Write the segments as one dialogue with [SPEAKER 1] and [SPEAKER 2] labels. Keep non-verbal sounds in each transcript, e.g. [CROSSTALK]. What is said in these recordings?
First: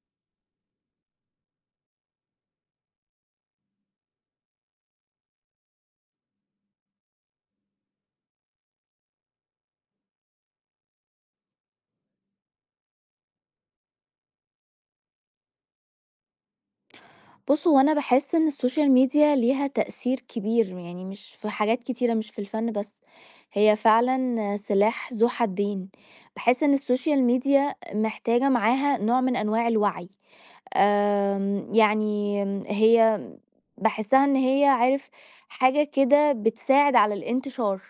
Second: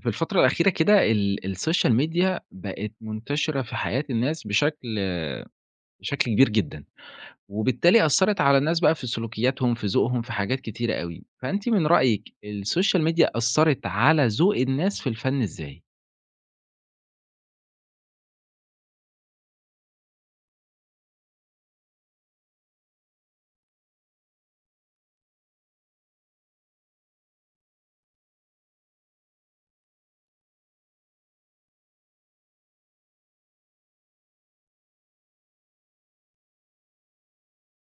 [SPEAKER 1] في الفترة الأخيرة كده السوشيال ميديا بقت منتشرة في حياة الناس بشكل كبير جدًا، وبالتالي أثّرت على الناس بقى في سلوكياتهم، في ذوقهم، في حاجات كتيرة أوي، فأنتِ من رأيِك السوشيال ميديا أثّرت على ذوق الناس في الفن إزاي؟
[SPEAKER 2] بُص، هو أنا باحس إن السوشيال ميديا ليها تأثير كبير، يعني مش في حاجات كتيرة، مش في الفن بس، هي فعلًا سلاح ذو حدين. باحس إن السوشيال ميديا محتاجة معاها نوع من أنواع الوعي، آمم، يعني آمم، هي باحسّها إن هي عارف حاجة كده بتساعد على الانتشار،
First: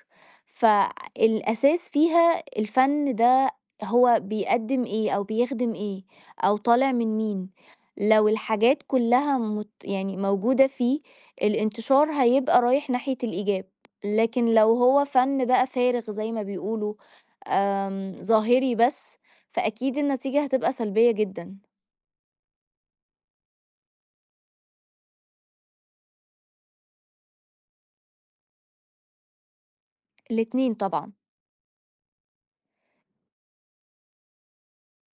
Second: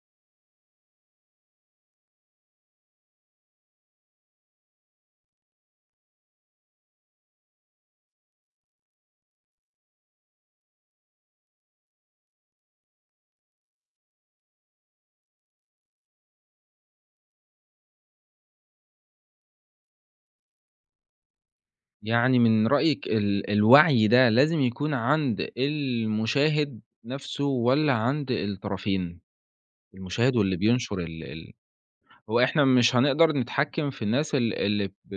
[SPEAKER 2] فالأساس فيها الفن ده هو بيقدّم إيه أو بيخدم إيه أو طالع من مين، لو الحاجات كلّها مت يعني موجودة فيه الانتشار هيبقى رايح ناحية الإيجاب، لكن لو هو فن بقى فارغ زي ما بيقولوا ظاهري بس، فأكيد النتيجة هتبقى سلبية جدًا،
[SPEAKER 1] يعني من رأيِك الوعي ده لازم يكون عند المشاهد نَفْسه والّا عند الطرفين، المشاهد واللي
[SPEAKER 2] الاتنين
[SPEAKER 1] بينشر
[SPEAKER 2] طبعًا.
[SPEAKER 1] ال ال هو إحنا مش هنقدر نتحكم في الناس اللي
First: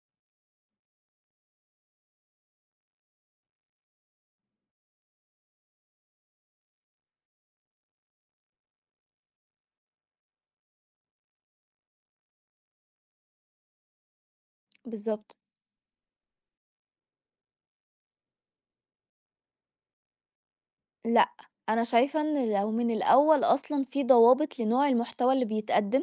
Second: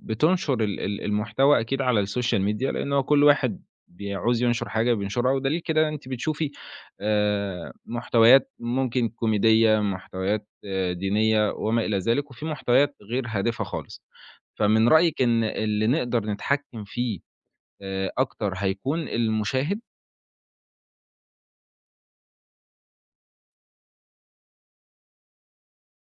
[SPEAKER 1] بتنشر ال ال المحتوى أكيد على السوشيال ميديا، لأن هو كل واحد بيعوز ينشر حاجة بينشرها، ودليل كده أنتِ بتشوفي محتويات ممكن كوميدية، محتويات دينية وما إلى ذلك، وفي محتويات غير هادفة خالص. فمن رأيِك
[SPEAKER 2] بالضبط.
[SPEAKER 1] إن اللي نقدر نتحكم فيه أكتر هيكون المشاهد؟
[SPEAKER 2] لأ، أنا شايفة إن لو من الأول أصلًا في ضوابط لنوع المحتوى اللي بيتقدّم،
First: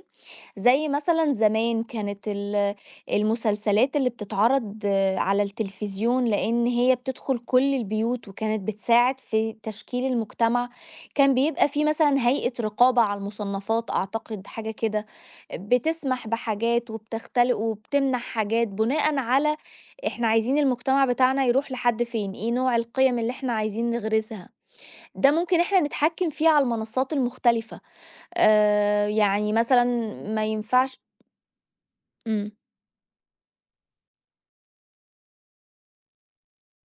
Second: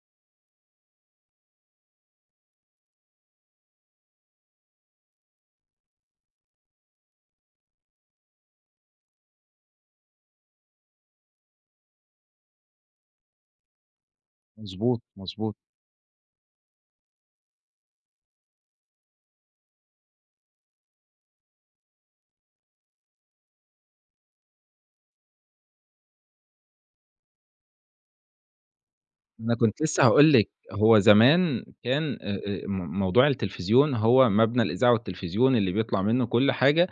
[SPEAKER 2] زي مثلًا زمان كانت المسلسلات اللي بتتعرض آه، على التلفزيون، لإن هي بتدخل كل البيوت وكانت بتساعد في تشكيل المجتمع، كان بيبقى في مثلًا هيئة رقابة على المصنفات أعتقد حاجة
[SPEAKER 1] مضبوط،
[SPEAKER 2] كده،
[SPEAKER 1] مضبوط.
[SPEAKER 2] بتسمح بحاجات وبتختلق وبتمنع حاجات بناءً على إحنا عايزين المجتمع بتاعنا يروح لحد فين، إيه نوع القيم اللي إحنا عايزين نغرسها، ده ممكن إحنا نتحكم فيه على المنصات المختلفة، يعني
[SPEAKER 1] أنا كنت
[SPEAKER 2] مثلًا
[SPEAKER 1] لسه هاقول
[SPEAKER 2] ما
[SPEAKER 1] لِك، هو
[SPEAKER 2] ينفعش
[SPEAKER 1] زمان كان
[SPEAKER 2] إمم،
[SPEAKER 1] م موضوع التلفزيون هو مبنى الإذاعة والتلفزيون اللي بيطلع منه كل حاجة،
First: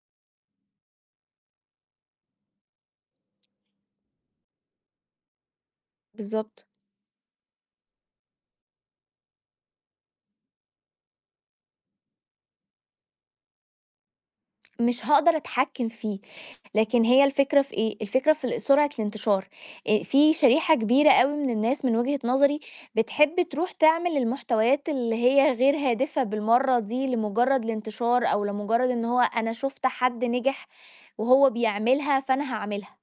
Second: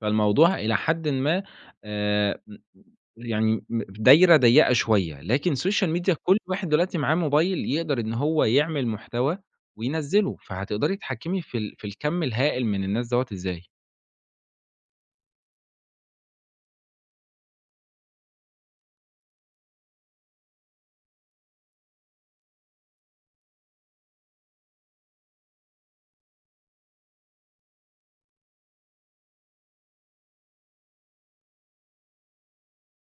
[SPEAKER 1] فالموضوع إلى حدٍ ما آآ يعني دايرة ضيّقة شوية، لكن السوشيال ميديا كل
[SPEAKER 2] بالضبط.
[SPEAKER 1] واحد دلوقتي معاه موبايل يقدر إن هو يعمل محتوى وينزّله، فهتقدري تتحكمي في الكم الهائل من الناس دوّة إزاي.
[SPEAKER 2] مش هاقدر أتحكم فيه، لكن هي الفكرة في إيه، الفكرة في سرعة الانتشار، في شريحة كبيرة أوي من الناس من وجهة نظري بتحب تروح تعمل المحتويات اللي هي غير هادفة بالمرّة دي لمجرد الانتشار، أو لمجرد إن هو أنا شُفت حد نجح وهو بيعملها فأنا هاعملها.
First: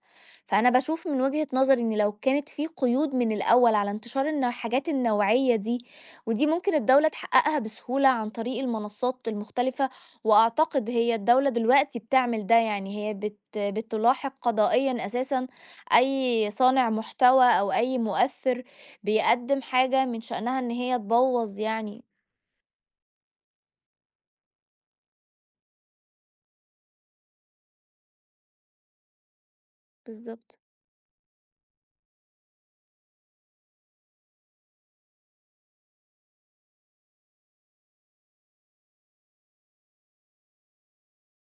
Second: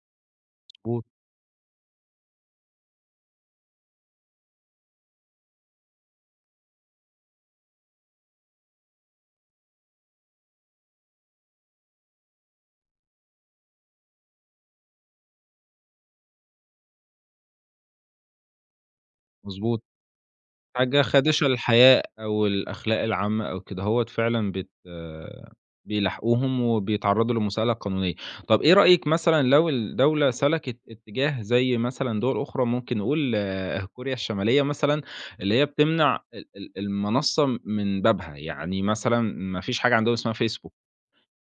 [SPEAKER 2] فأنا
[SPEAKER 1] مضبوط،
[SPEAKER 2] باشوف من وجهة نظري إن لو كانت في قيود من الأول على انتشار النوع الحاجات النوعية دي، ودي ممكن الدولة تحققها بسهولة عن طريق المنصات المختلفة وأعتقد هي الدولة دلوقتي بتعمل ده يعني هي بتلاحق قضائيًا أساسًا أي صانع محتوى أو أي مؤثر بيقدم
[SPEAKER 1] مضبوط.
[SPEAKER 2] حاجة من شأنها إن هي
[SPEAKER 1] حاجة خادشة
[SPEAKER 2] تبوظ يعني
[SPEAKER 1] للحياء أو الأخلاق العامة أو كده هوّة فعلًا بت آه، بيلاحقوهم وبيتعرّضوا للمساءلة القانونية. طَب إيه رأيك مثلًا لو الدولة
[SPEAKER 2] بالضبط،
[SPEAKER 1] سلكت اتجاه زي مثلًا دول أخرى ممكن نقول كوريا الشمالية مثلًا، اللي هي بتمنع ال ال المنصة من بابها، يعني مثلًا ما فيش حاجة عندهم اسمها فيسبوك،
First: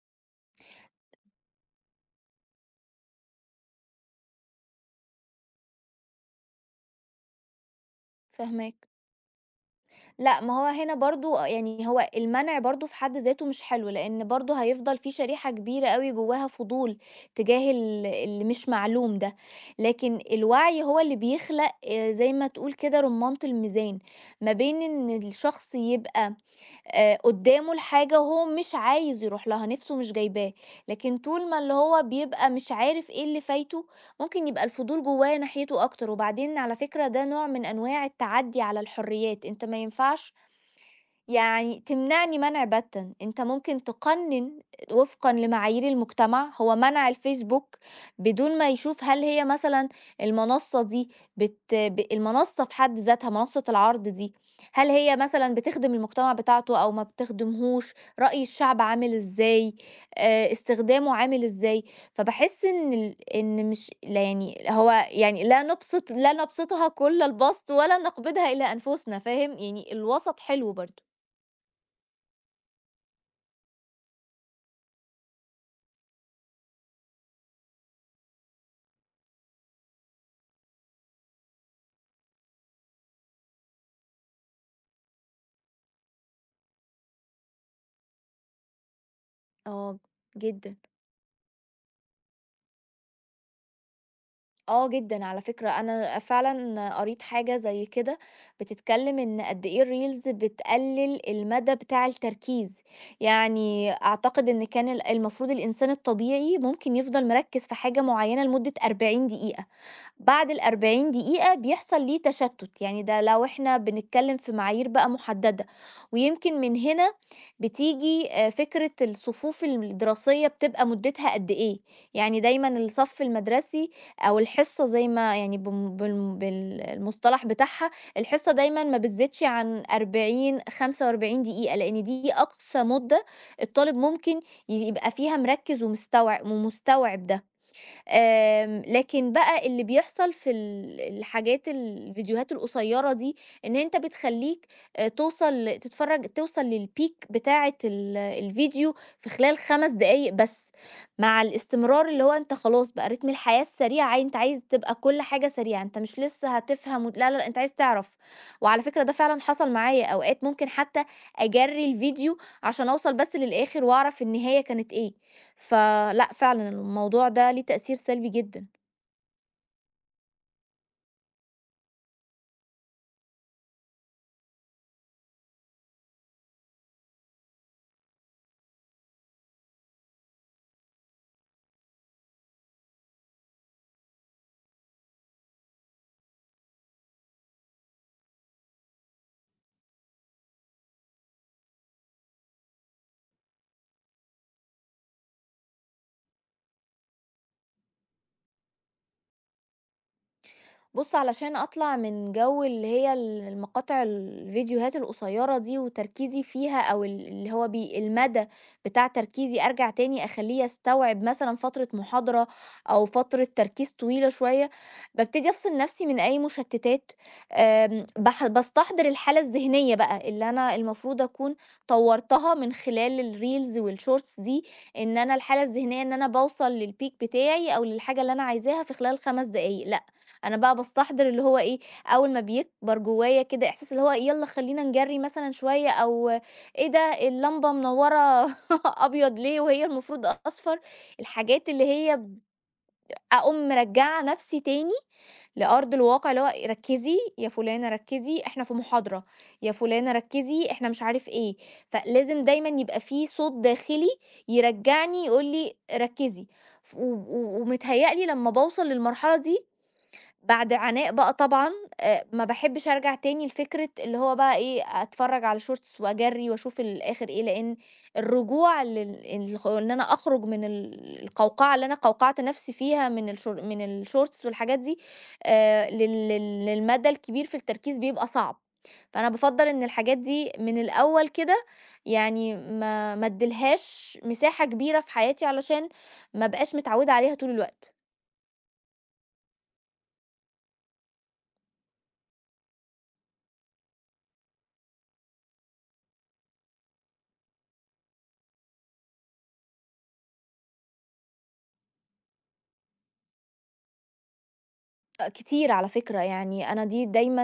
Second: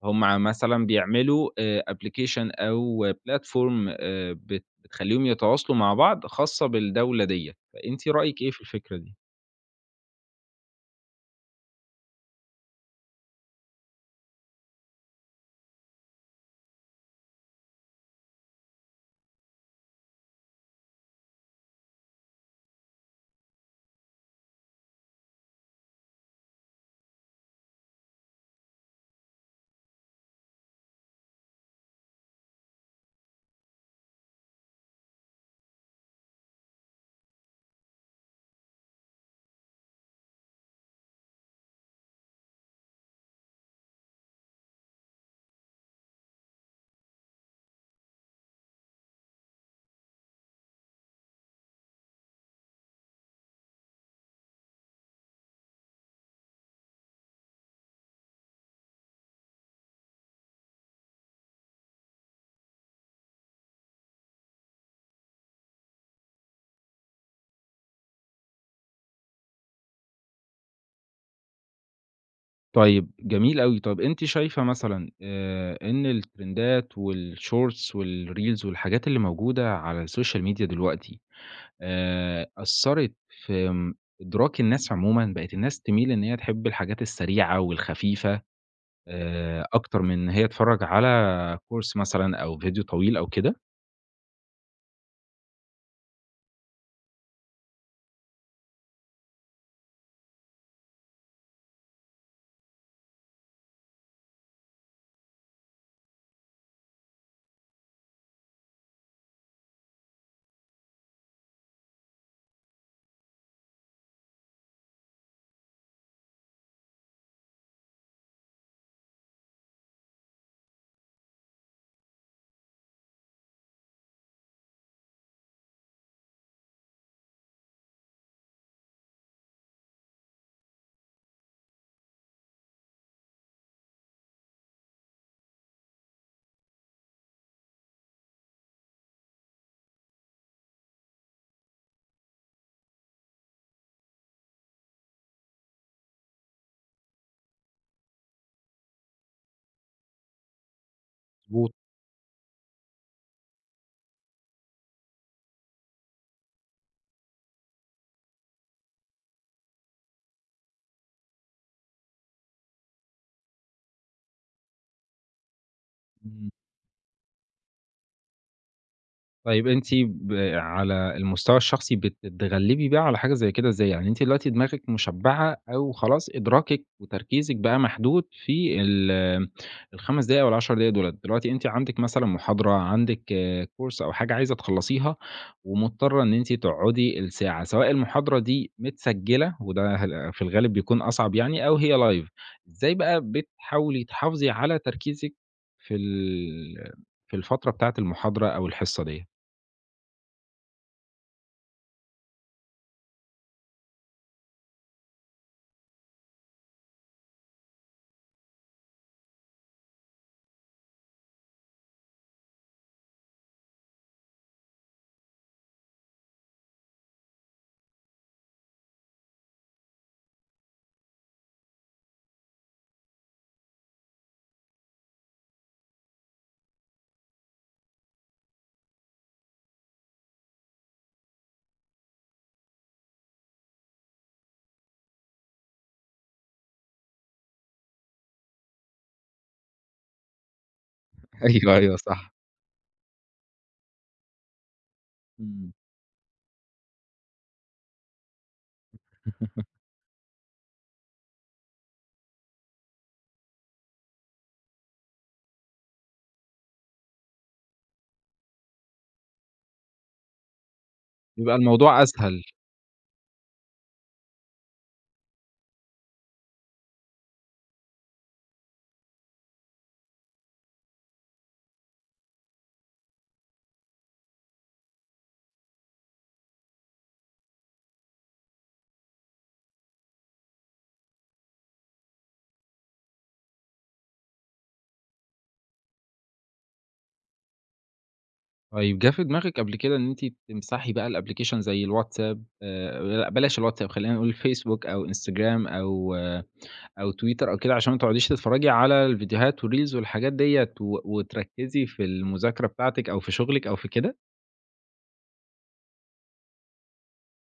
[SPEAKER 1] هم مثلًا بيعملوا application أو platform بت بتخلّيهم يتواصلوا مع بعض خاصة بالدولة ديّة، فأنتِ رأيِك إيه في
[SPEAKER 2] فاهماك.
[SPEAKER 1] الفكرة دي؟
[SPEAKER 2] لأ، ما هو هنا برضه يعني هو المنع برضه في حد ذاته مش حلو، لأن برضه هيفضل في شريحة كبيرة أوي جواها فضول تجاه اللي مش معلوم ده، لكن الوعي هو اللي بيخلق زي ما تقول كده رمانة الميزان، ما بين إن الشخص يبقى قدّامه الحاجة وهو مش عايز يروح لها، نِفْسه مش جايباه، لكن طول ما اللي هو بيبقى مش عارف إيه اللي فايته، ممكن يبقى الفضول جوّاه ناحيته أكتر، وبعدين على فكرة ده نوع من أنواع التعدّي على الحريات، أنت ما ينفعش يعني تمنعني منع بتّا، أنت ممكن تقنّن وفقًا لمعايير المجتمع، هو منع الفيسبوك بدون ما يشوف هل هي مثلًا المنصة دي بت ب المنصة في حد ذاتها، منصة العرض دي، هل هي مثلًا بتخدم المجتمع بتاعته أو ما بتخدمهوش، رأي الشعب عامل إزاي، استخدامه عامل إزاي، فباحس إن ال إن مش لا يعني هو يعني لا نبسطها كل البسط ولا نقبضها إلى أنفسنا، فاهم، يعني الوسط حلو برضه.
[SPEAKER 1] طيب جميل أوي، طب أنتِ شايفة مثلًا إن الترندات والshorts والreels والحاجات اللي موجودة على السوشيال ميديا دلوقتي، أثّرت في إدراك الناس عمومًا، بقت الناس تميل إن هي تحب الحاجات السريعة والخفيفة
[SPEAKER 2] آه،
[SPEAKER 1] أكتر من إن هي
[SPEAKER 2] جدًا،
[SPEAKER 1] تتفرّج على course مثلًا أو فيديو طويل أو كده؟
[SPEAKER 2] آه جدًا على فكرة، أنا فعلًا قريت حاجة زي كده بتتكلم إن قد إيه الreels بتقلل المدى بتاع التركيز، يعني أعتقد إن كان المفروض الإنسان الطبيعي ممكن يفضل مركّز في حاجة معيّنة لمدة 40 دقيقة. بعد ال40 دقيقة بيحصل ليه تشتت، يعني ده لو إحنا بنتكلم في معايير بقى مُحددة، ويمكن من هنا بتيجي فكرة الصفوف الدراسية بتبقى مُدّتها قد إيه، يعني دايمًا الصف المدرسي أو الحصة زي ما يعني بم بالم بالمصطلح بتاعها، الحصة دايمًا ما بتزيدش عن 40، 45 دقيقة، لإن دي أقصى مُدة الطالب ممكن يبقى فيها مركّز ومستوعب ده. لكن بقى اللي بيحصل في ال الحاجات الفيديوهات القصيرة دي، إن أنت بتخلّيك توصل للpeak بتاعة الفيديو في خلال 5 دقايق بس، مع
[SPEAKER 1] مضبوط.
[SPEAKER 2] الاستمرار اللي هو أنت خلاص بقى رتم الحياة السريع عاي أنت عايز تبقى كل حاجة سريعة، أنت مش لسه هتفهم وت لا، لا، لأ، أنت عايز تعرف. وعلى فكرة ده فعلًا حصل معايا، أوقات ممكن حتى أجرّي الفيديو عشان أوصل بس للآخر وأعرف النهاية كانت إيه. فلأ
[SPEAKER 1] إمم.
[SPEAKER 2] فعلًا الموضوع ده ليه تأثير سلبي جدًا.
[SPEAKER 1] طيب أنتِ على المستوى الشخصي بتتغلبي بقى على حاجة زي كده إزاي؟ يعني أنتِ دلوقتي دماغِك مشبعة أو خلاص إدراكِك وتركيزِك بقى محدود في ال5 دقايق أو ال10 دقايق دُولة، دلوقتي أنتِ عندِك مثلًا محاضرة، عندِك كورس أو حاجة عايزة تخلّصيها ومضطرة إن أنتِ تقعدي الساعة، سواء المحاضرة دي متسجلة وده هل في الغالب بيكون أصعب يعني أو هي live، إزاي بقى بتحاولي تحافظي على تركيزِك في ال في الفترة بتاعة المحاضرة أو الحصة ديّة؟
[SPEAKER 2] بُص، علشان أطلع من جو اللي هي ال المقاطع الفيديوهات القصيرة دي وتركيزي فيها أو ال اللي هو بي المدى بتاع تركيزي، أرجع تاني أخلّيه يستوعب مثلًا فترة محاضرة أو فترة تركيز طويلة شوية، بابتدي أفصل نفسي من أي مشتتات، آمم، باح باستحضر الحالة الذهنية بقى اللي أنا المفروض أكون طوّرتها من خلال الreels والshorts دي، إن أنا الحالة الذهنية إن أنا باوصل للpeak بتاعي أو للحاجة اللي أنا عايزاها في خلال 5 دقايق. أنا بقى باستحضر اللي هو إيه، أول ما بيكبر جوايا كده إحساس اللي هو إيه، يالّا خلّينا نجرّي مثلًا شوية أو إيه ده اللمبة منوّرة [LAUGHS] أبيض ليه وهي المفروض أصفر، الحاجات
[SPEAKER 1] أيوه،
[SPEAKER 2] اللي
[SPEAKER 1] أيوه
[SPEAKER 2] هي
[SPEAKER 1] صح.
[SPEAKER 2] ب أقوم مرجّعة نَفْسي تاني
[SPEAKER 1] إمم.
[SPEAKER 2] لأرض الواقع، اللي هو ركّزي يا فُلانة ركّزي إحنا في محاضرة، يا فُلانة ركّزي إحنا مش عارف إيه، فلازم دايمًا يبقى في صوت داخلي يرجّعني يقول لي ركّزي، ف و و ومتهيأ لي لمّا باوصل للمرحلة دي بعد عناء بقى
[SPEAKER 1] بيبقى
[SPEAKER 2] طبعًا.
[SPEAKER 1] الموضوع أسهل.
[SPEAKER 2] ما باحبش أرجع تاني لفكرة اللي هو بقى إيه، أتفرّج على shorts وأجرّي وأشوف الآخر إيه، لإن الرجوع لل الخ إن أنا أخرج من القوقعة اللي أنا قوقعت نفسي فيها من الشور من الshorts والحاجات دي لل لل للمدى الكبير في التركيز بيبقى صعب، فأنا بافضّل إن الحاجات دي من الأول كده يعني ما ادّيلهاش مساحة كبيرة في حياتي علشان ما ابقاش متعودة عليها طول الوقت.
[SPEAKER 1] طيب جه في دماغِك قبل كده إن أنتِ تمسحي بقى الأبلكيشن زي الواتساب لأ بلاش الواتساب خلّينا نقول فيسبوك أو إنستجرام أو تويتر أو كده، عشان ما تقعديش تتفرّجي على الفيديوهات والreels والحاجات ديّة و وتركّزي في المذاكرة بتاعتِك أو في شغلِك أو في كده؟
[SPEAKER 2] أ كتير على فكرة، يعني أنا دي دايمًا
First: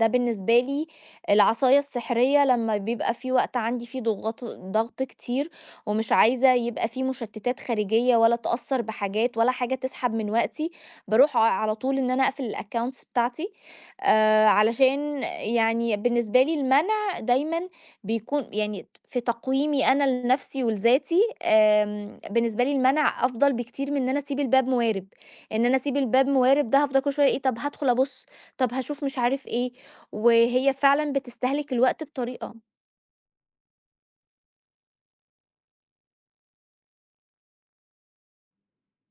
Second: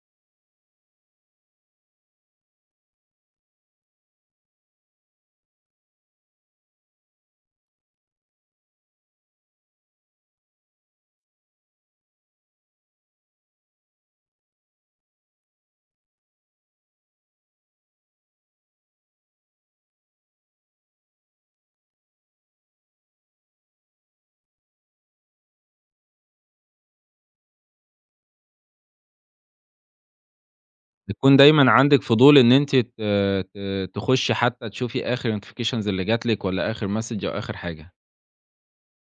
[SPEAKER 2] ده بالنسبة لي العصاية السحرية لمّا بيبقى في وقت عندي فيه ضغط كتير ومش عايزة يبقى في مشتتات خارجية ولا أتأثّر بحاجات ولا حاجة تسحب من وقتي، باروح على طول إن أنا أقفل الaccounts بتاعتي علشان يعني بالنسبة لي المنع دايمًا بيكون يعني في تقييمي أنا لنفسي ولذاتي، بالنسبة لي المنع أفضل بكتير من إن أنا أسيب الباب موارب. إن أنا أسيب الباب موارب ده هافضل كل شوية إيه، طب هادخل أبُص، طب هاشوف مش عارف إيه، وهي فعلًا
[SPEAKER 1] بيكون دايمًا
[SPEAKER 2] بتستهلك
[SPEAKER 1] عندِك
[SPEAKER 2] الوقت
[SPEAKER 1] فضول إن
[SPEAKER 2] بطريقة.
[SPEAKER 1] أنتِ ت ت تخُشّي حتى تشوفي آخر notifications اللي جات لِك والّا آخر message أو آخر حاجة؟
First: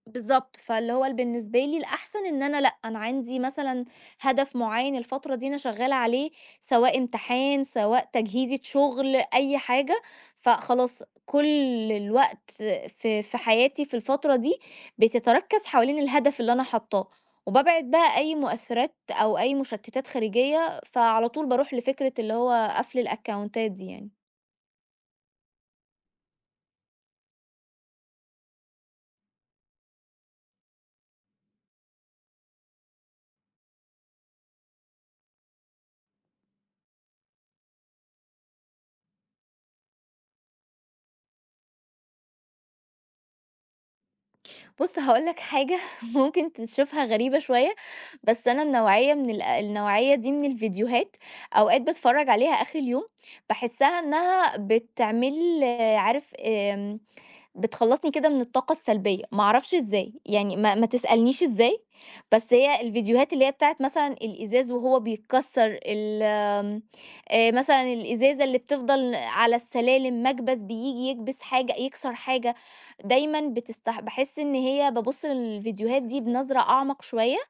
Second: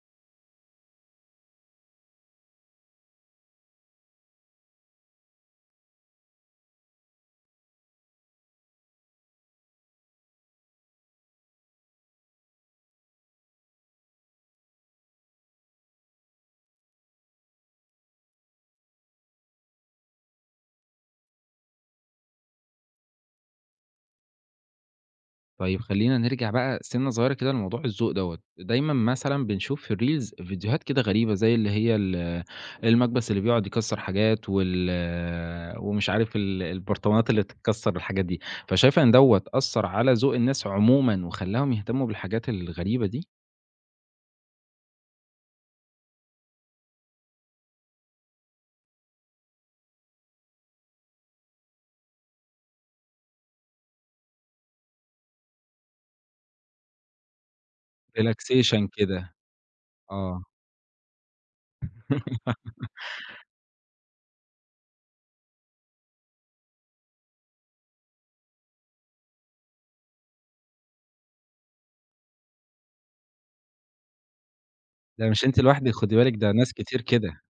[SPEAKER 2] بالضبط، فاللي هو ال بالنسبة لي الأحسن إن أنا لأ، أنا عندي مثلًا هدف معيّن الفترة دي أنا شغّالة عليه، سواء امتحان، سواء تجهيزة شغل، أي حاجة، فخلاص كل الوقت في حياتي في الفترة دي بتتركّز حوالين الهدف اللي أنا حاطاه، وبابعد بقى أي مؤثِّرات أو أي مشتتات خارجية، فعلى طول باروح لفكرة اللي هو قفل الأكاونتات دي يعني.
[SPEAKER 1] طيب خلّينا نرجع بقى سِنّة صغيّرة كده لموضوع الذوق دوّة، دايمًا مثلًا بنشوف في الreels فيديوهات كده غريبة زي اللي هي المكبس اللي بيقعد يكسّر حاجات ومش عارف البرطمانات اللي بتتكسّر والحاجات دي، فشايفة إن دوّة أثّر على ذوق الناس عمومًا وخلّاهم يهتمّوا بالحاجات الغريبة دي؟
[SPEAKER 2] بُص هاقول لك حاجة [LAUGHS] ممكن تشوفها غريبة شوية، بس أنا النوعية من النوعية دي من الفيديوهات أوقات باتفرّج عليها آخر اليوم، باحسّها إنها بتعمل عارف، بتخلّصني كده من الطاقة
[SPEAKER 1] relaxation
[SPEAKER 2] السلبية،
[SPEAKER 1] كده،
[SPEAKER 2] ما أعرفش إزاي،
[SPEAKER 1] آه.
[SPEAKER 2] يعني ما تسألنيش إزاي، بس
[SPEAKER 1] [LAUGHS]
[SPEAKER 2] هي الفيديوهات اللي هي بتاعة مثلًا الإزاز وهو بيتكسّر، ال آمم، مثلًا الإزازة اللي بتفضل على السلالم، مكبس بييجي يكبس حاجة يكسر حاجة، دايمًا باحس إن هي بابُص
[SPEAKER 1] ده مش أنتِ لوحدِك
[SPEAKER 2] للفيديوهات
[SPEAKER 1] خُدي
[SPEAKER 2] دي
[SPEAKER 1] بالِك ده
[SPEAKER 2] بنظرة
[SPEAKER 1] ناس كتير
[SPEAKER 2] أعمق شوية.
[SPEAKER 1] كده،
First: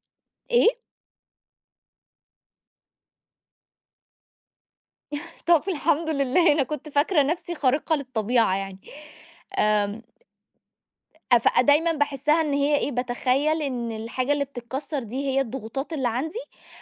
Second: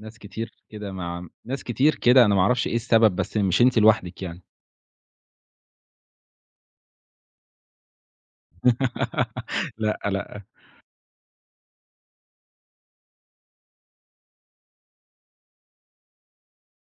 [SPEAKER 1] ناس كتير
[SPEAKER 2] إيه؟
[SPEAKER 1] كده مع ناس كتير كده، أنا ما أعرفش إيه السبب بس مش أنتِ لوحدِك يعني.
[SPEAKER 2] [LAUGHS] طب الحمد لله أنا كنت فاكرة نَفْسي خارقة للطبيعة يعني،
[SPEAKER 1] [LAUGHS] لأ،
[SPEAKER 2] آمم
[SPEAKER 1] لأ.
[SPEAKER 2] أ فدايمًا باحسّها إن هي إيه، باتخيّل إن الحاجة اللي بتتكسّر دي هي الضغوطات اللي عندي،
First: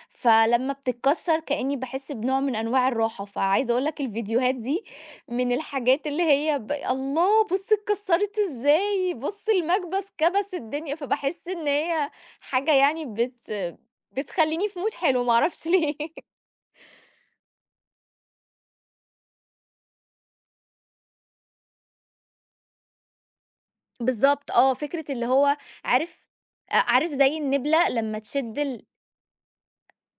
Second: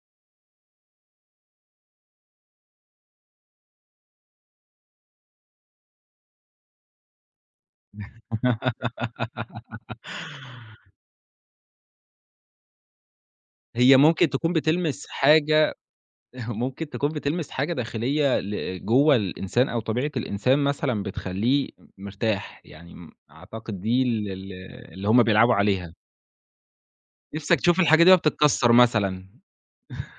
[SPEAKER 2] فلمّا بتتكسّر كإنّي باحس بنوع من أنواع الراحة، فعايزة أقول لك الفيديوهات دي من الحاجات اللي هي ب الله! بُص اتكسّرت إزاي، بُص
[SPEAKER 1] [LAUGHS]
[SPEAKER 2] المكبس كبس الدنيا، فباحس إن هي حاجة يعني
[SPEAKER 1] هي ممكن تكون
[SPEAKER 2] بتخلّيني في mood
[SPEAKER 1] بتلمس
[SPEAKER 2] حلو ما أعرفش
[SPEAKER 1] حاجة
[SPEAKER 2] ليه. [LAUGHS]
[SPEAKER 1] [LAUGHS] ممكن تكون بتلمس حاجة داخلية جوّه الإنسان أو طبيعة الإنسان مثلًا بتخلّيه مرتاح، يعني أعتقد دي ال
[SPEAKER 2] بالضبط
[SPEAKER 1] ال
[SPEAKER 2] آه، فكرة
[SPEAKER 1] اللي هم
[SPEAKER 2] اللي
[SPEAKER 1] بيلعبوا
[SPEAKER 2] هو
[SPEAKER 1] عليها.
[SPEAKER 2] عارف، أ عارف زي
[SPEAKER 1] نِفْسك تشوف
[SPEAKER 2] النبلة
[SPEAKER 1] الحاجة دي وهي
[SPEAKER 2] لمّا تشد
[SPEAKER 1] بتتكسّر
[SPEAKER 2] ال
[SPEAKER 1] مثلًا.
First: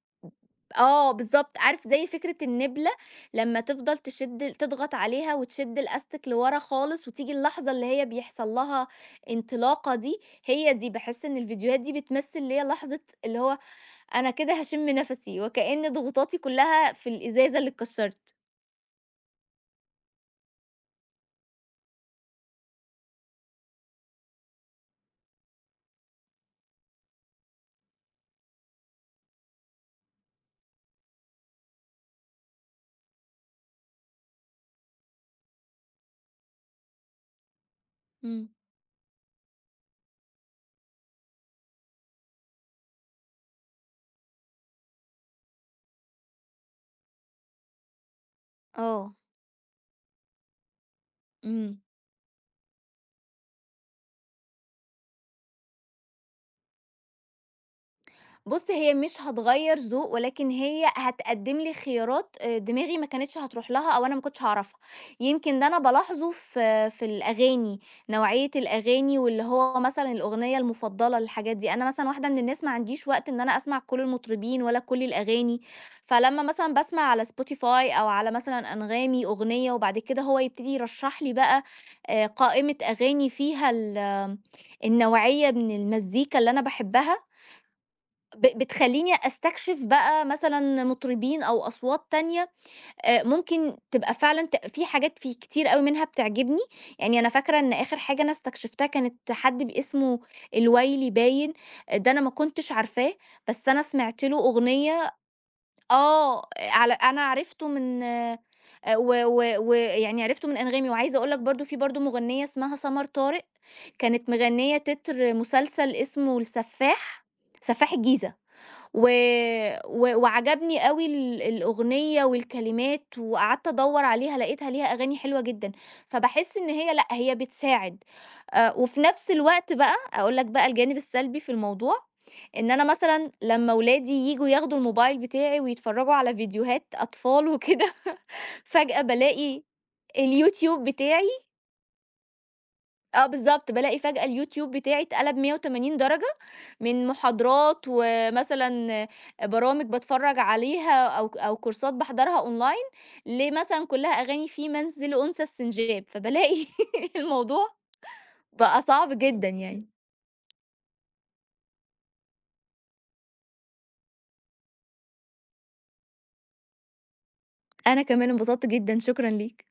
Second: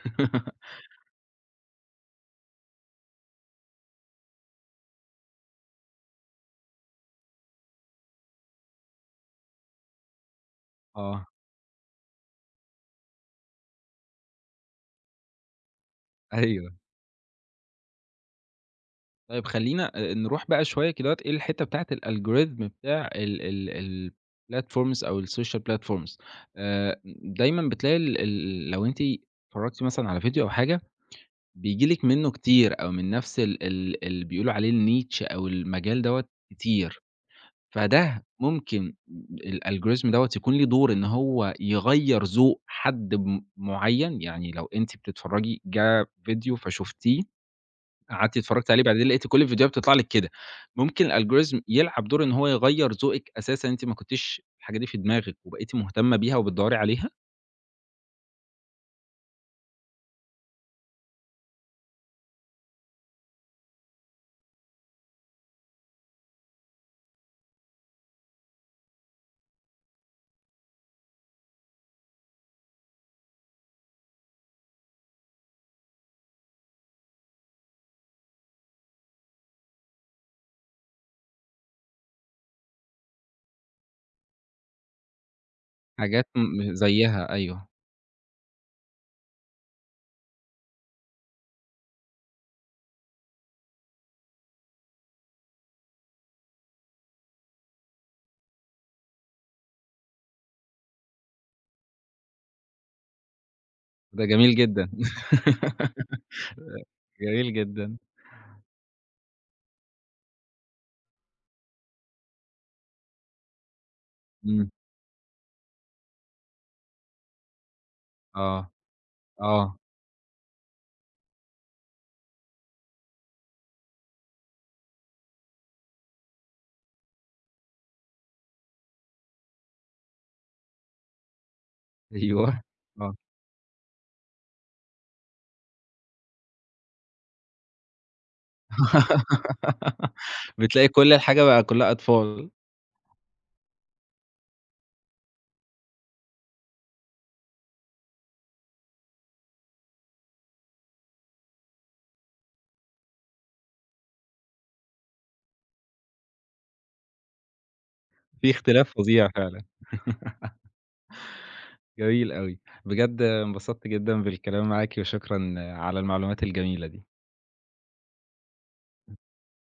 [SPEAKER 1] [LAUGHS]
[SPEAKER 2] آه بالضبط، عارف زي فكرة النبلة لمّا تفضل تشد تضغط عليها وتشد الأستك لورا خالص وتيجي اللحظة اللي هي بيحصل لها انطلاقة دي، هي دي باحس
[SPEAKER 1] آه،
[SPEAKER 2] إن الفيديوهات دي بتمثّل ليّا لحظة اللي هو أنا كده هاشم نَفَسي، وكأن ضغوطاتي
[SPEAKER 1] أيوه.
[SPEAKER 2] كلّها في الإزازة اللي اتكسرت.
[SPEAKER 1] طيب خلّينا نروح بقى شوية كدهوّة إيه الحتّة بتاعة الalgorithm بتاع ال ال الplatforms أو الsocial platforms. دايمًا بتلاقي ال ال لو أنتِ اتفرّجتِ مثلًا على فيديو أو حاجة بييجي لِك منّه كتير أو من نفس ال ال اللي بيقولوا عليه الniche أو المجال دوّة كتير، فده
[SPEAKER 2] إمم.
[SPEAKER 1] ممكن الalgorithm دوّة يكون ليه دور إن هو يغيّر ذوق حد معيّن، يعني لو أنتِ بتتفرّجي جه فيديو فشُفتيه، قعدتِ اتفرّجتِ عليه بعدين
[SPEAKER 2] آه،
[SPEAKER 1] لقيتِ كل الفيديوهات بتطلع لِك كده، ممكن الalgorithm
[SPEAKER 2] إمم.
[SPEAKER 1] يلعب دور إن هو يغيّر ذوقِك أساسًا أنتِ ما كنتيش الحاجة دي في دماغِك وبقيتِ مهتمة بيها وبتدوّري عليها،
[SPEAKER 2] بُص، هي مش هتغيّر ذوق، ولكن هي هتقدّم لي خيارات دماغي ما كانتش هتروح لها أو أنا ما كنتش هاعرفها. يمكن ده أنا بالاحظه في الأغاني، نوعية الأغاني واللي هو مثلًا الأغنية المفضلة، الحاجات دي. أنا مثلًا واحدة من الناس ما عنديش وقت إن أنا أسمع كل المطربين ولا كل الأغاني، فلمّا مثلًا باسمع على spotify أو على مثلًا أنغامي أغنية وبعد كده هو يبتدي يرشّح لي بقى قائمة أغاني فيها النوعية من
[SPEAKER 1] حاجات
[SPEAKER 2] المزيكا اللي أنا باحبها،
[SPEAKER 1] زيّها أيوه،
[SPEAKER 2] بتخلّيني أستكشف بقى مثلًا مطربين أو أصوات تانية ممكن تبقى فعلًا في حاجات في كتير أوي منها بتعجبني، يعني أنا فاكرة إن آخر حاجة أنا استكشفتها كانت حد اسمه الويلي باين، آه، ده أنا ما كنتش عارفاه، بس أنا سمعت
[SPEAKER 1] ده
[SPEAKER 2] له
[SPEAKER 1] جميل جدًا،
[SPEAKER 2] أغنية آه، على أنا
[SPEAKER 1] جميل
[SPEAKER 2] عرفته
[SPEAKER 1] جدًا،
[SPEAKER 2] من و و ويعني عرفته من أنغامي، وعايزة أقول لك برضه في برضه مغنية اسمها سمر طارق، كانت
[SPEAKER 1] إمم،
[SPEAKER 2] مغنية تتر مسلسل اسمه السفاح، سفاح الجيزة.
[SPEAKER 1] آه.
[SPEAKER 2] و
[SPEAKER 1] آه،
[SPEAKER 2] و وعجبني أوي الأغنية والكلمات، وقعدت أدوّر عليها لقيتها ليها أغاني حلوة جدًا، فباحس إن هي لأ، هي بتساعد. وفي نفس الوقت بقى أقول لك بقى الجانب السلبي في الموضوع،
[SPEAKER 1] أيوه،
[SPEAKER 2] إن أنا
[SPEAKER 1] آه.
[SPEAKER 2] مثلًا لمّا ولادي ييجوا ياخدوا الموبايل بتاعي ويتفرّجوا على فيديوهات أطفال وكده، [LAUGHS] فجأة بالاقي
[SPEAKER 1] [LAUGHS]
[SPEAKER 2] الYouTube
[SPEAKER 1] بتلاقي كل
[SPEAKER 2] بتاعي
[SPEAKER 1] الحاجة بقى كلّها أطفال،
[SPEAKER 2] آه بالضبط، بالاقي فجأة الYouTube بتاعي اتقلب 180 درجة، من محاضرات ومثلًا برامج باتفرّج عليها أو كورسات باحضرها online لمثلًا كلها أغاني في منزل أنثى السنجاب، فبالاقي [LAUGHS] الموضوع
[SPEAKER 1] في
[SPEAKER 2] بقى
[SPEAKER 1] اختلاف
[SPEAKER 2] صعب
[SPEAKER 1] فظيع
[SPEAKER 2] جدًا
[SPEAKER 1] فعلًا،
[SPEAKER 2] يعني.
[SPEAKER 1] جميل أوي، بجد انبسطت جدًا بالكلام معاكِ وشكرًا على المعلومات الجميلة دي.
[SPEAKER 2] أنا كمان انبسطت جدًا، شكرًا ليك.